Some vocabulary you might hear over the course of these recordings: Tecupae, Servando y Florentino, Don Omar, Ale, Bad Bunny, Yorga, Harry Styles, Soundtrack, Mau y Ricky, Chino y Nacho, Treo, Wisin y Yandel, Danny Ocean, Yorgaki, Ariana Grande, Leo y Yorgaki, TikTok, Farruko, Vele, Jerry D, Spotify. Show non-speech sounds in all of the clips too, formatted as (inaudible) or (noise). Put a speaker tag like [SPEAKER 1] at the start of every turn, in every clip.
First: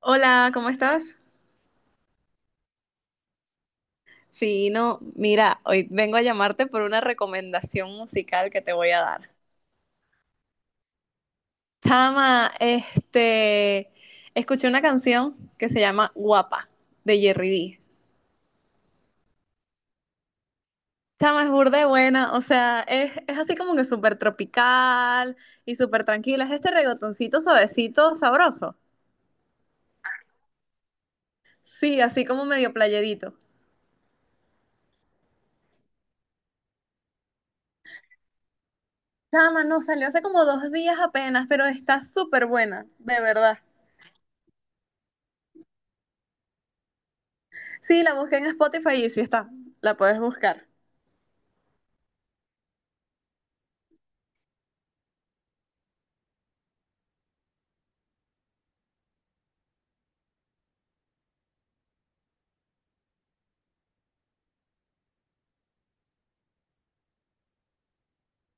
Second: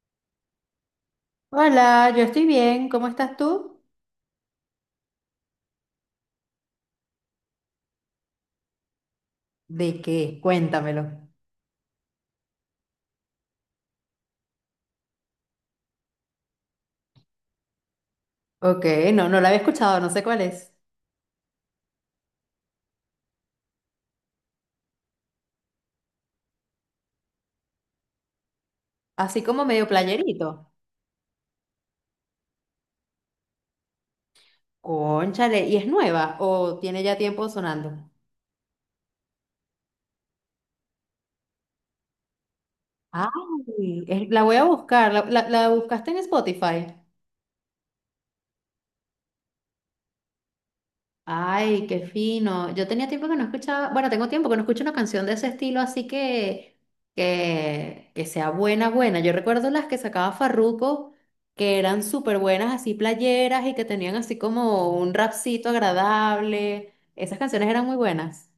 [SPEAKER 1] Hola, ¿cómo estás?
[SPEAKER 2] Hola, yo estoy bien. ¿Cómo estás tú?
[SPEAKER 1] Fino, mira, hoy vengo a llamarte por una recomendación musical que te voy a dar.
[SPEAKER 2] ¿De qué? Cuéntamelo.
[SPEAKER 1] Chama, escuché una canción que se llama Guapa, de Jerry D.
[SPEAKER 2] Ok, no, no la había escuchado, no sé cuál es.
[SPEAKER 1] Chama, es burda de buena, o sea, es así como que súper tropical y súper tranquila. Es este reggaetoncito suavecito, sabroso.
[SPEAKER 2] Así como medio playerito.
[SPEAKER 1] Sí, así como medio playerito.
[SPEAKER 2] Cónchale, ¿y es nueva o tiene ya tiempo sonando?
[SPEAKER 1] Chama, no, salió hace como dos días apenas, pero está súper buena, de verdad.
[SPEAKER 2] Ay, es- la voy a buscar. ¿La buscaste en Spotify?
[SPEAKER 1] Sí, la busqué en Spotify y sí está. La puedes buscar.
[SPEAKER 2] Ay, qué fino. Yo tenía tiempo que no escuchaba, bueno, tengo tiempo que no escucho una canción de ese estilo, así que que sea buena, buena. Yo recuerdo las que sacaba Farruko, que eran súper buenas, así playeras y que tenían así como un rapcito agradable. Esas canciones eran muy buenas.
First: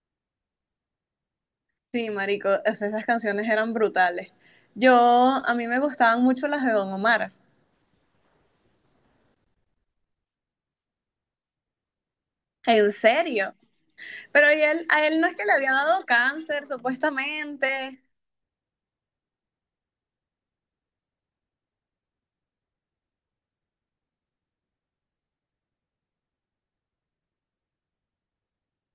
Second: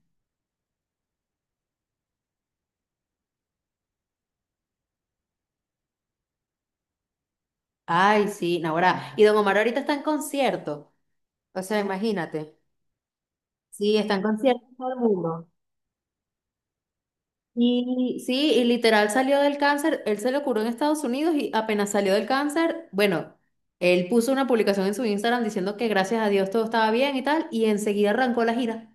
[SPEAKER 1] Sí, marico, esas canciones eran brutales. Yo, a mí me gustaban mucho las de Don Omar.
[SPEAKER 2] Ay, sí, Naguará. Y Don Omar ahorita está en concierto. O sea, imagínate.
[SPEAKER 1] En serio.
[SPEAKER 2] Sí, está en
[SPEAKER 1] Pero y
[SPEAKER 2] concierto
[SPEAKER 1] él,
[SPEAKER 2] todo el
[SPEAKER 1] a él no es que
[SPEAKER 2] mundo.
[SPEAKER 1] le había dado cáncer, supuestamente.
[SPEAKER 2] Y sí, y literal salió del cáncer, él se lo curó en Estados Unidos y apenas salió del cáncer, bueno, él puso una publicación en su Instagram diciendo que gracias a Dios todo estaba bien y tal, y enseguida arrancó la gira.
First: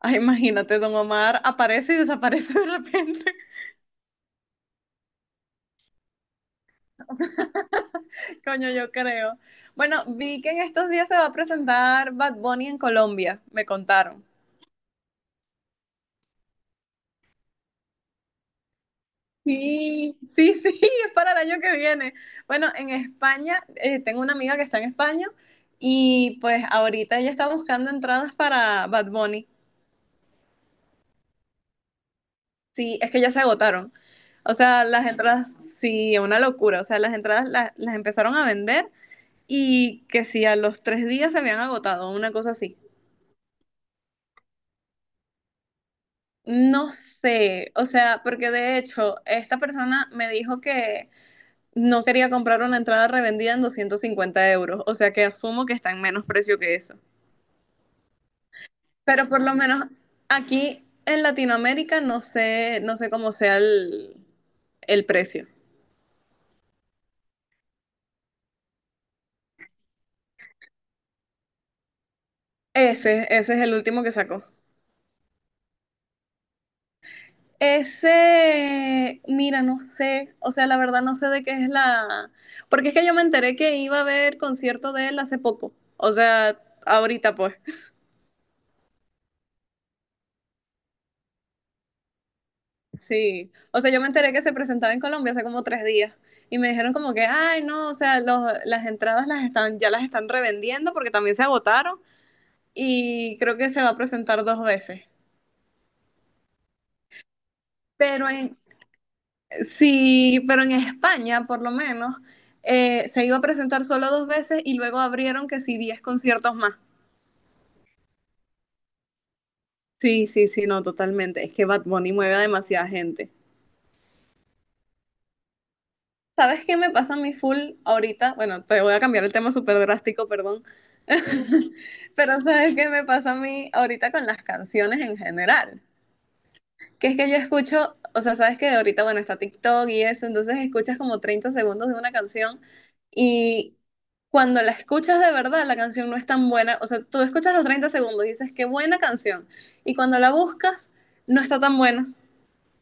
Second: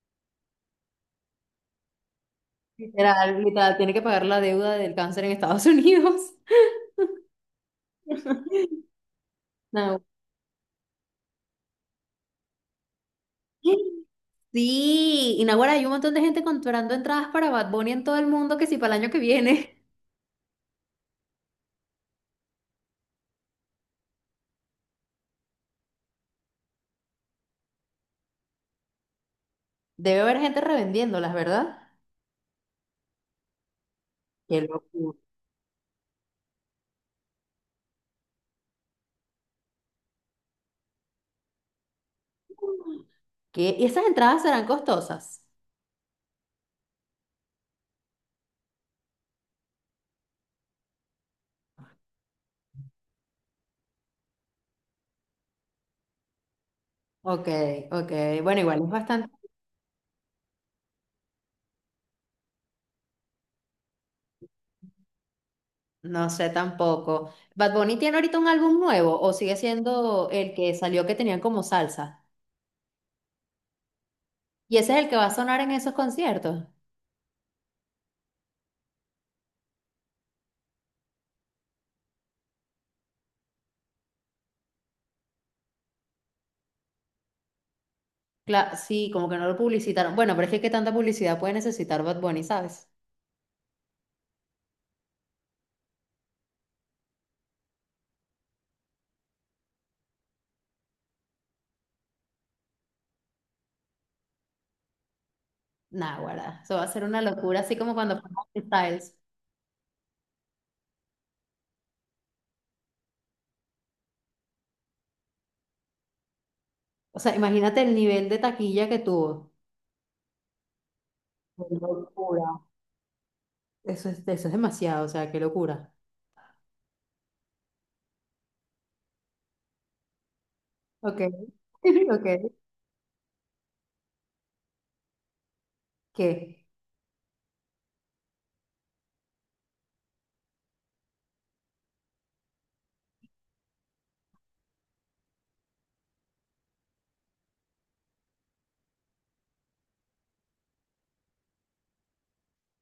[SPEAKER 1] Ay, imagínate, Don Omar aparece y desaparece de repente.
[SPEAKER 2] Literal, literal, tiene que pagar la deuda del cáncer en Estados Unidos. (laughs)
[SPEAKER 1] (laughs) Coño, yo creo.
[SPEAKER 2] No.
[SPEAKER 1] Bueno, vi que en estos días se va a presentar Bad Bunny en Colombia, me contaron.
[SPEAKER 2] Sí, y Naguará, hay un montón de gente comprando entradas para Bad Bunny en todo el mundo que si para el año que viene.
[SPEAKER 1] Sí, sí, sí, (laughs) es para el año que viene. Bueno, en España, tengo una amiga que está en España y pues ahorita ella está buscando entradas para Bad Bunny.
[SPEAKER 2] (laughs) Debe haber gente revendiéndolas, ¿verdad?
[SPEAKER 1] Sí, es que ya se agotaron. O
[SPEAKER 2] Qué
[SPEAKER 1] sea, las
[SPEAKER 2] locura.
[SPEAKER 1] entradas, sí, una locura. O sea, las entradas las, empezaron a vender y que sí, a los tres días se habían agotado, una cosa así.
[SPEAKER 2] ¿Qué? ¿Y esas entradas serán costosas?
[SPEAKER 1] No sé, o sea, porque de hecho, esta persona me dijo que no quería comprar una entrada revendida en 250 euros, o sea que asumo que está en menos precio que eso.
[SPEAKER 2] Ok, ok. Bueno, igual es bastante.
[SPEAKER 1] Pero por lo menos aquí en Latinoamérica no sé, no sé cómo sea el precio.
[SPEAKER 2] No sé tampoco. ¿Bad Bunny tiene ahorita un álbum nuevo o sigue siendo el que salió que tenían como salsa?
[SPEAKER 1] Ese es el último que sacó.
[SPEAKER 2] ¿Y ese es el que va a sonar en esos conciertos?
[SPEAKER 1] Ese, mira, no sé, o sea, la verdad no sé de qué es la... Porque es que yo me enteré que iba a haber concierto de él hace poco, o sea, ahorita pues.
[SPEAKER 2] Cla- sí, como que no lo publicitaron. Bueno, pero es que qué tanta publicidad puede necesitar Bad Bunny, ¿sabes?
[SPEAKER 1] Sí, o sea, yo me enteré que se presentaba en Colombia hace como tres días y me dijeron como que, ay, no, o sea, las entradas las están, ya las están revendiendo porque también se agotaron y creo que se va a presentar dos veces.
[SPEAKER 2] Nah, guarda, eso va a ser una locura, así como cuando
[SPEAKER 1] Pero
[SPEAKER 2] fue
[SPEAKER 1] en,
[SPEAKER 2] Harry Styles.
[SPEAKER 1] sí, pero en España, por lo menos, se iba a presentar solo dos veces y luego abrieron que sí, diez conciertos más.
[SPEAKER 2] O sea, imagínate el nivel de taquilla que tuvo.
[SPEAKER 1] Sí, sí, sí, no, totalmente. Es
[SPEAKER 2] Qué
[SPEAKER 1] que Bad Bunny mueve a
[SPEAKER 2] locura.
[SPEAKER 1] demasiada gente.
[SPEAKER 2] Eso es demasiado, o sea, qué locura.
[SPEAKER 1] ¿Sabes qué me pasa a mí full ahorita? Bueno, te voy a cambiar el tema súper drástico, perdón.
[SPEAKER 2] Ok, (laughs)
[SPEAKER 1] (laughs) Pero
[SPEAKER 2] ok,
[SPEAKER 1] ¿sabes qué me pasa a mí ahorita con las canciones en general?
[SPEAKER 2] ¿qué?
[SPEAKER 1] Que es que yo escucho, o sea, sabes que ahorita, bueno, está TikTok y eso, entonces escuchas como 30 segundos de una canción y cuando la escuchas de verdad, la canción no es tan buena. O sea, tú escuchas los 30 segundos y dices, qué buena canción. Y cuando la buscas, no está tan buena.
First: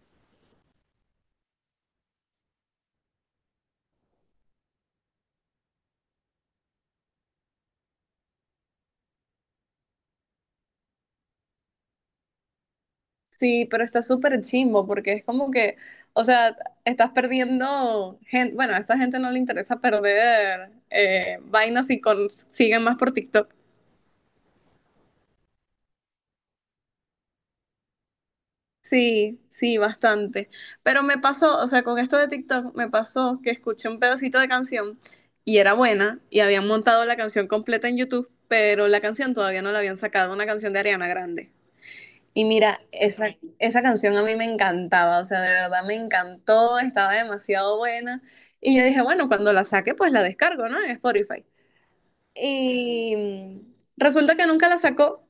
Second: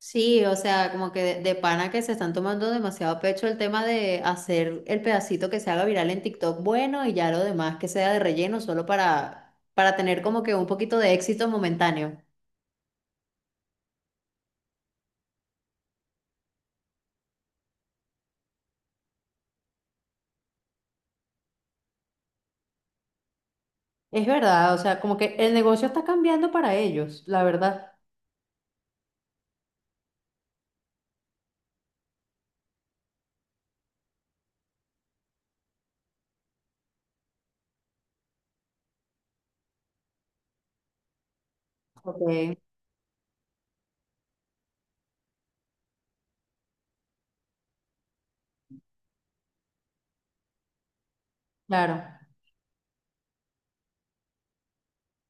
[SPEAKER 2] Sí, o sea, como que de pana que se están tomando demasiado a pecho el tema de hacer el pedacito que se haga viral en TikTok bueno y ya lo demás que sea de relleno solo para tener como que un poquito de éxito momentáneo.
[SPEAKER 1] Sí, pero está súper chimbo porque es como que, o sea, estás perdiendo gente, bueno, a esa gente no le interesa perder vainas y siguen más por TikTok.
[SPEAKER 2] Es verdad, o sea, como que el negocio está cambiando para ellos, la verdad.
[SPEAKER 1] Sí, sí, bastante. Pero me pasó, o sea, con esto de TikTok me pasó que escuché un pedacito de canción y era buena y habían montado la canción completa en YouTube, pero la canción todavía no la habían sacado, una canción de Ariana Grande. Y
[SPEAKER 2] Ok.
[SPEAKER 1] mira, esa canción a mí me encantaba, o sea, de verdad me encantó, estaba demasiado buena. Y yo dije, bueno, cuando la saque, pues la descargo, ¿no? En Spotify.
[SPEAKER 2] Claro.
[SPEAKER 1] Y resulta que nunca la sacó.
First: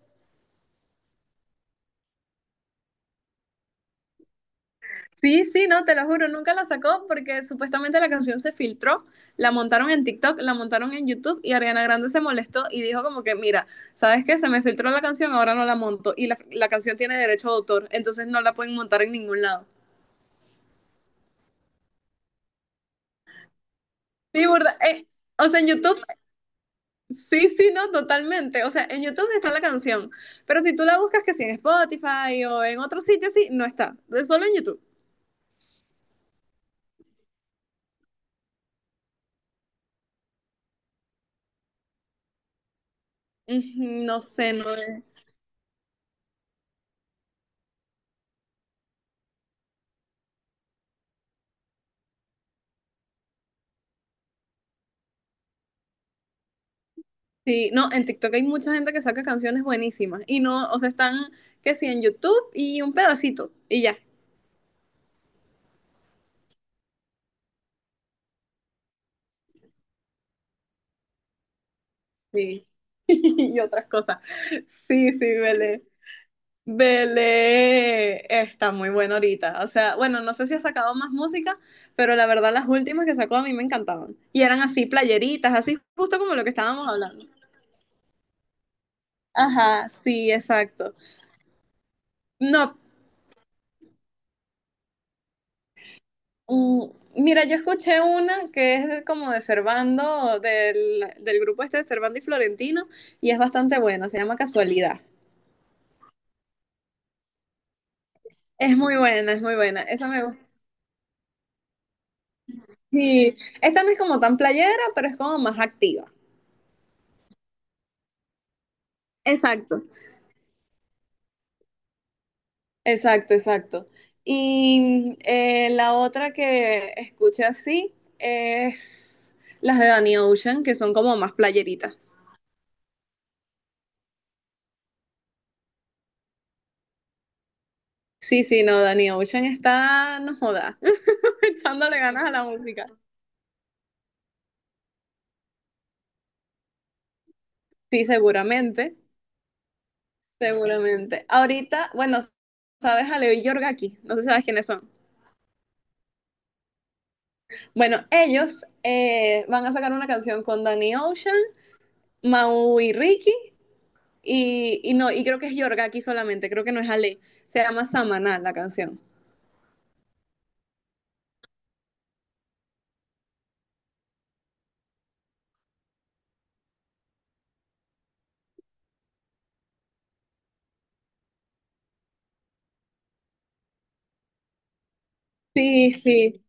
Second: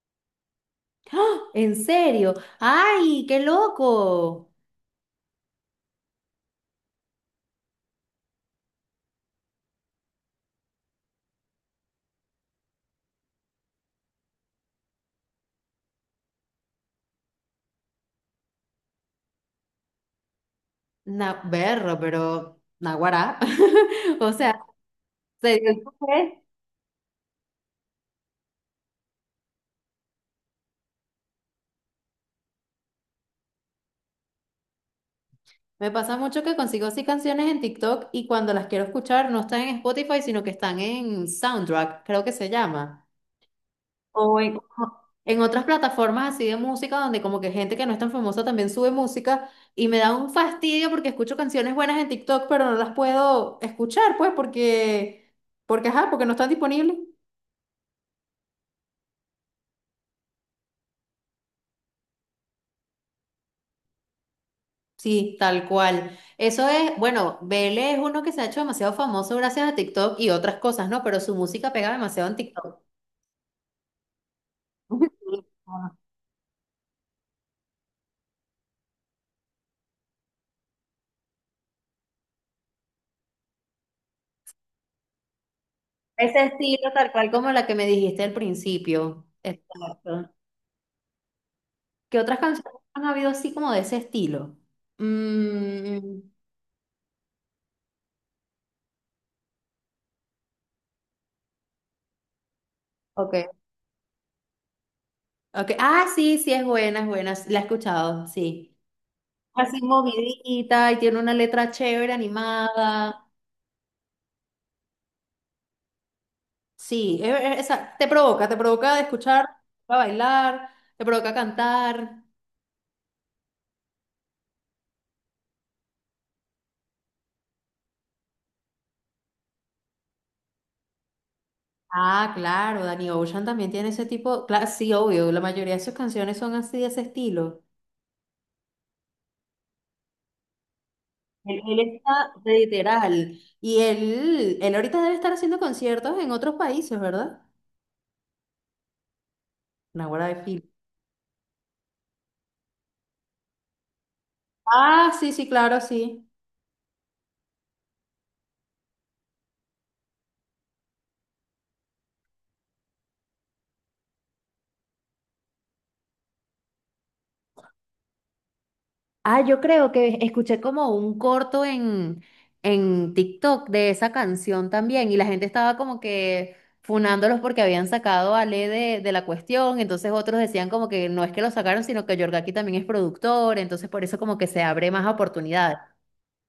[SPEAKER 2] ¡Ah! ¿En serio? ¡Ay, qué loco!
[SPEAKER 1] Sí, sí, no, te lo juro, nunca la sacó porque supuestamente la canción se filtró, la montaron en TikTok, la montaron en YouTube y Ariana Grande se molestó y dijo como que, mira, ¿sabes qué? Se me filtró la canción, ahora no la monto y la canción tiene derecho de autor, entonces no la pueden montar en ningún lado.
[SPEAKER 2] Na berro, pero naguará. (laughs) O
[SPEAKER 1] Sí,
[SPEAKER 2] sea,
[SPEAKER 1] burda, o
[SPEAKER 2] se
[SPEAKER 1] sea, en
[SPEAKER 2] dio.
[SPEAKER 1] YouTube sí, sí, no, totalmente. O sea, en YouTube está la canción, pero si tú la buscas que si en Spotify o en otro sitio, sí, no está. Es solo en YouTube.
[SPEAKER 2] Me pasa mucho que consigo así canciones en TikTok y cuando las quiero escuchar no están en Spotify, sino que están en Soundtrack, creo que se llama.
[SPEAKER 1] Ujú, no
[SPEAKER 2] O
[SPEAKER 1] sé,
[SPEAKER 2] en,
[SPEAKER 1] no es.
[SPEAKER 2] en otras plataformas así de música donde como que gente que no es tan famosa también sube música y me da un fastidio porque escucho canciones buenas en TikTok, pero no las puedo escuchar, pues, porque, porque, ajá, porque no están disponibles.
[SPEAKER 1] Sí, no, en TikTok hay mucha gente que saca canciones buenísimas y no, o sea, están que sí en YouTube y un pedacito y ya.
[SPEAKER 2] Sí, tal cual. Eso es, bueno, Vele es uno que se ha hecho demasiado famoso gracias a TikTok y otras cosas, ¿no? Pero su música pega demasiado en
[SPEAKER 1] Sí.
[SPEAKER 2] TikTok.
[SPEAKER 1] (laughs) Y otras cosas. Sí, sí, vale.
[SPEAKER 2] (laughs)
[SPEAKER 1] Belé está muy bueno ahorita. O sea, bueno, no sé si ha sacado más música, pero la verdad las últimas que sacó a mí me encantaban. Y eran así playeritas, así justo como
[SPEAKER 2] Ese
[SPEAKER 1] lo que estábamos
[SPEAKER 2] estilo tal
[SPEAKER 1] hablando.
[SPEAKER 2] cual como la que me dijiste al principio.
[SPEAKER 1] Ajá, sí,
[SPEAKER 2] Exacto.
[SPEAKER 1] exacto.
[SPEAKER 2] ¿Qué otras canciones
[SPEAKER 1] No,
[SPEAKER 2] han habido así como de ese estilo? Mm,
[SPEAKER 1] mm, mira, yo escuché una que como de Servando, del grupo este de Servando y Florentino, y es
[SPEAKER 2] ok,
[SPEAKER 1] bastante buena, se llama Casualidad.
[SPEAKER 2] ok. Ah, sí, sí, es buena, es buena. La he escuchado, sí.
[SPEAKER 1] Es muy buena, es muy
[SPEAKER 2] Así
[SPEAKER 1] buena. Esa me gusta.
[SPEAKER 2] movidita y tiene una letra chévere, animada.
[SPEAKER 1] Sí, esta no es como tan playera, pero es como más activa.
[SPEAKER 2] Sí, esa te provoca de escuchar,
[SPEAKER 1] Exacto.
[SPEAKER 2] a bailar, te provoca cantar.
[SPEAKER 1] Exacto, exacto. Y la otra que escuché así es las de Danny Ocean, que son como más playeritas.
[SPEAKER 2] Ah, claro, Danny Ocean también tiene ese tipo. Claro, sí, obvio, la mayoría de sus canciones son así de ese estilo.
[SPEAKER 1] Sí, sí, no, Danny Ocean está, no joda, (laughs)
[SPEAKER 2] Él
[SPEAKER 1] echándole
[SPEAKER 2] está
[SPEAKER 1] ganas a la música.
[SPEAKER 2] literal. Y él ahorita debe estar haciendo conciertos en otros países, ¿verdad?
[SPEAKER 1] Sí,
[SPEAKER 2] Naguará de Fil.
[SPEAKER 1] seguramente. Ahorita, bueno, sabes a Leo y Yorgaki, no sé si sabes quiénes son.
[SPEAKER 2] Ah, sí, sí, claro, sí.
[SPEAKER 1] Bueno, ellos van a sacar una canción con Danny Ocean, Mau y Ricky, y no, y creo que es Yorga aquí solamente, creo que no es Ale. Se llama Samaná la canción.
[SPEAKER 2] Ah, yo creo que escuché como un corto en TikTok de esa canción también. Y la gente estaba como que funándolos porque habían sacado a Ale de la cuestión. Entonces otros decían como que no es que lo sacaron, sino que Yorgaki también es productor. Entonces por eso como que se abre más oportunidades.
[SPEAKER 1] Sí, sí,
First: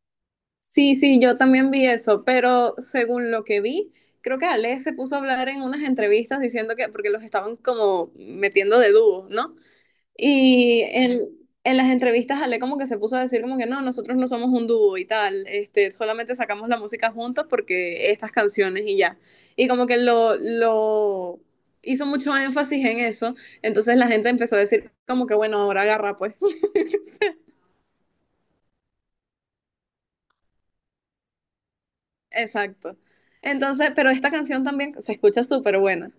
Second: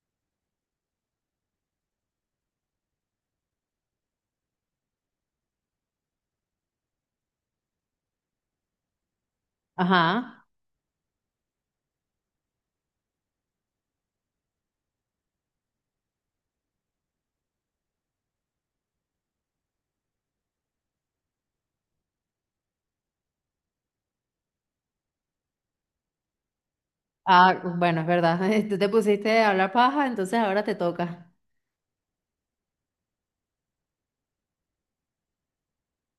[SPEAKER 1] sí, sí, yo también vi eso, pero según lo que vi, creo que Ale se puso a hablar en unas entrevistas diciendo que, porque los estaban como metiendo de dúo, ¿no?
[SPEAKER 2] Ajá.
[SPEAKER 1] Y en las entrevistas Ale como que se puso a decir como que no, nosotros no somos un dúo y tal, este, solamente sacamos la música juntos porque estas canciones y ya. Y como que lo hizo mucho énfasis en eso, entonces la gente empezó a decir como que bueno, ahora agarra pues. (laughs)
[SPEAKER 2] Ah, bueno, es verdad. (laughs) Tú te pusiste a hablar paja, entonces ahora te toca.
[SPEAKER 1] Exacto. Entonces, pero esta canción también se escucha súper buena.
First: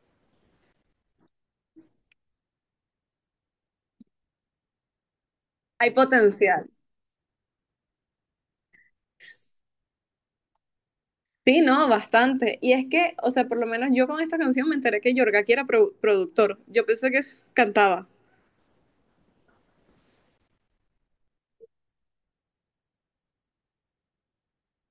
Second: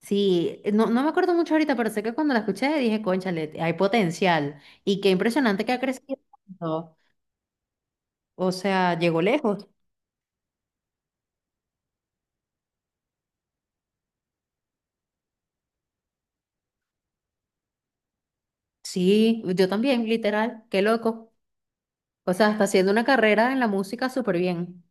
[SPEAKER 2] Sí, no, no me acuerdo mucho ahorita, pero sé que cuando la escuché dije, cónchale, hay potencial. Y qué impresionante que ha
[SPEAKER 1] Hay
[SPEAKER 2] crecido
[SPEAKER 1] potencial.
[SPEAKER 2] tanto. O sea, llegó lejos.
[SPEAKER 1] Sí, no, bastante. Y es que, o sea, por lo menos yo con esta canción me enteré que Yorga era productor. Yo pensé que cantaba.
[SPEAKER 2] Sí, yo también, literal. Qué loco. O sea, está haciendo una carrera en la música súper bien.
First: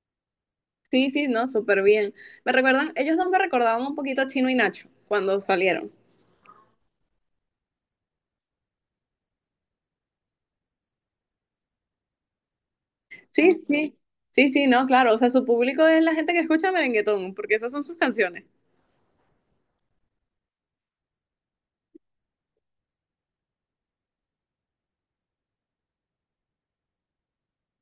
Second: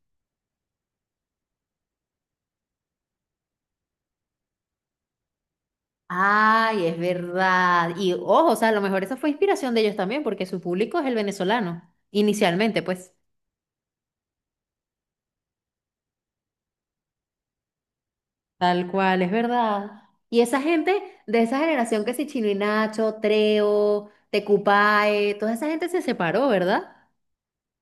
[SPEAKER 1] Sí, sí, no, súper bien. Me recuerdan, ellos dos me recordaban un poquito a Chino y Nacho cuando salieron.
[SPEAKER 2] Ay, es verdad. Y ojo, o sea, a lo mejor esa fue inspiración de ellos también, porque su público es el venezolano, inicialmente, pues.
[SPEAKER 1] Sí, sí, sí, sí, no, claro. O sea, su público es la gente que escucha merenguetón, porque esas son sus canciones.
[SPEAKER 2] Tal cual, es verdad. Y esa gente de esa generación que si Chino y Nacho, Treo, Tecupae, toda esa gente se separó, ¿verdad?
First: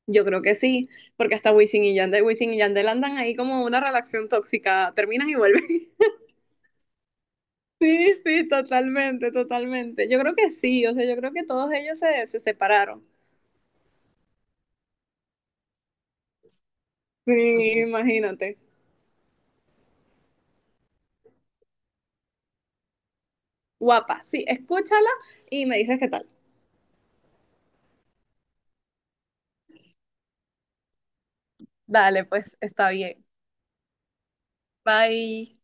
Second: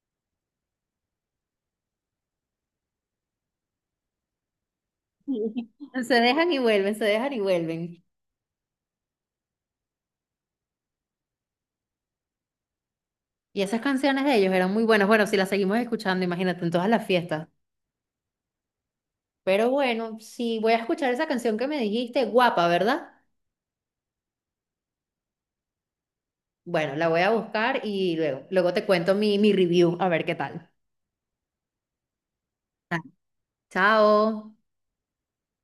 [SPEAKER 1] Yo creo que sí, porque hasta Wisin y Yandel andan ahí como una relación tóxica, terminan y vuelven.
[SPEAKER 2] Sí.
[SPEAKER 1] (laughs)
[SPEAKER 2] Se dejan y vuelven, se dejan y vuelven.
[SPEAKER 1] Sí, sí, totalmente, totalmente. Yo creo que sí, o sea, yo creo que todos ellos se separaron.
[SPEAKER 2] Y esas canciones de ellos eran muy buenas. Bueno, si las seguimos escuchando, imagínate, en todas las fiestas.
[SPEAKER 1] Sí, imagínate.
[SPEAKER 2] Pero bueno, sí, voy a escuchar esa canción que me dijiste, guapa, ¿verdad?
[SPEAKER 1] Guapa, sí, escúchala y me dices qué tal.
[SPEAKER 2] Bueno, la voy a buscar y luego, luego te cuento mi review, a ver qué tal.
[SPEAKER 1] Dale, pues está
[SPEAKER 2] Ah,
[SPEAKER 1] bien.
[SPEAKER 2] Chao.
[SPEAKER 1] Bye.